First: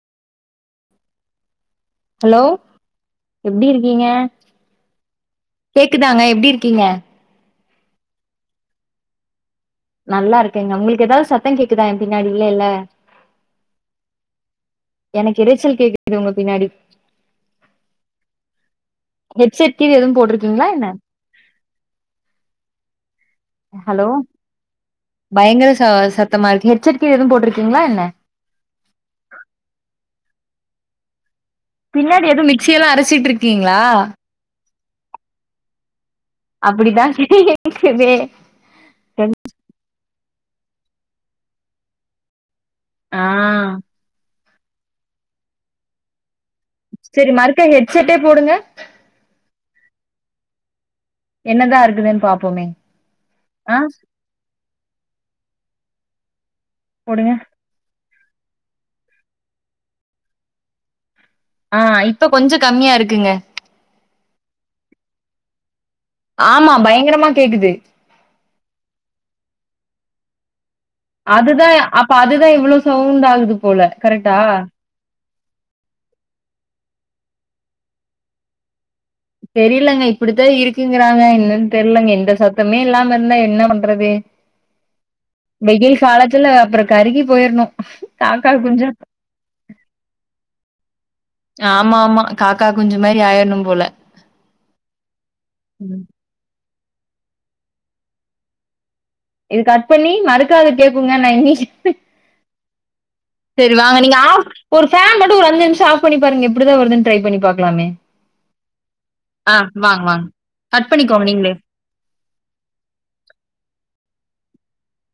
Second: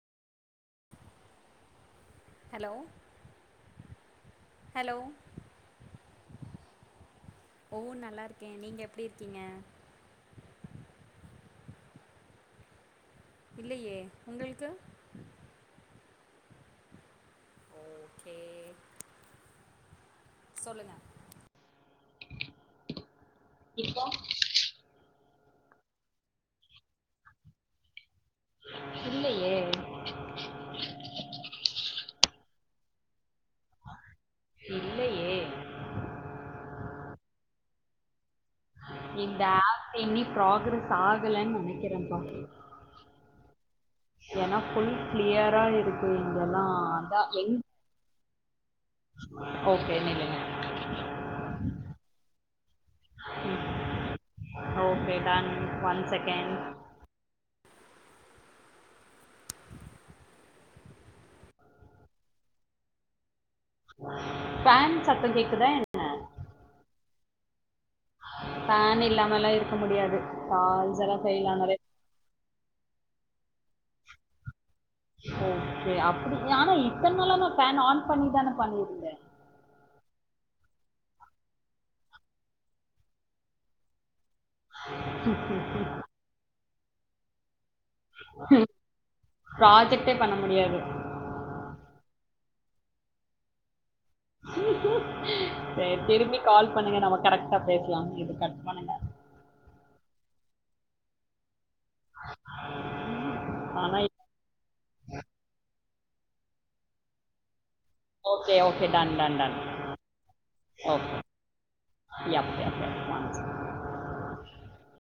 hello எப்டி இருக்கீங்க hello கேக்குதாங்க எப்டி இருக்கீங்க ஓ நல்லா இருக்கே நீங்க எப்டி இருக்கீங்க நல்லா இருக்கேங்க உங்களுக்கு ஏதாவது சத்தம் கேக்குதா என் பின்னாடி இல்லல்ல இல்லயே உங்களுக்கு எனக்கு இரைச்சல் கேக்குது உங்க பின்னாடி ஓக்கே ஹெட்செட் கீதும் எதும் போட்டிருக்கீங்ளா என்ன ஹலோ பயங்கர ச சத்தமா இருக்கு ஹெச் செட் கீதும் எதும் போட்ருக்கீங்ளா என்ன இல்லயே பின்னாடி எதும் மிக்சி எல்லா அரைச்சிட்டு இருக்கீங்ளா இல்லயே அப்படிதா [unintelligible] கேக்குது இந்த ஆப் எண்ணி ப்ராகரஸ் ஆகலன்னு நெனைக்கிறேப்பா ஆ எனக்குள் கிளியரா இருக்கு இங்கல்லா அத்தா சரி எங் மறுக்கா ஹெட்செட்டே போடுங்க ஓகே [unintelligible] என்னதா இருக்குதுன்னு பாப்போமே ஆ ஓக்கே டன் ஒன் செகண்ட் போடுங்க ஆ இப்ப கொஞ்சோ கம்மியா இருக்குங்க ஃபேன் சத்தம் கேக்குதா என் ஆமா பயங்கரமா கேக்குது ஃபேன் இல்லாம எல்லா இருக்க முடியாது கான்சரா அதுதா அப்ப அதுதா இவ்வளவு சவுண்ட் ஆகுது போல கரெக்டா ஓக்கே அப்பிடி ஆனா இத்தன் நாளா நா ஃபேன் ஆன் பண்ணிதானே பண்ணியிருந்தே தெரியலங்க இப்படித்தா இருக்குங்கிறாங்க என்னன்னு தெரியலங்க இந்த சத்தமே இல்லாம இருந்தா என்ன பண்றது வெயில் காலத்துல அப்புறோ கருகி போயிறணு ம் ப்ராஜெக்ட்டே பண்ண முடியாது ஆமா ஆமா காக்கா குஞ்சு மாறி ஆயிட்ணு போல சேரி ம் திரும்பி கால் பண்ணுங்க நம்ம கரெக்டா பேசலா இது கட் பண்ணுங்க இது கட் பண்ணி மறுக்கா இது கேக்குங்க நா எண்ணி செ ம் ம் சேரி வாங்க நீங்க ஆஃப் ஒரு ஃபேன் மட்டும் அஞ்சு நிமிஷம் ஆப் பண்ணி பாருங்க எப்படிதா வருதுன்னு ட்ரை பண்ணி பாக்கலாமே ஓகே ஓகே டன் டன் ஆ டன் வாங்க வாங்க கட் ஓகே பண்ணிக்கோங்க நீங்களே [inaudible]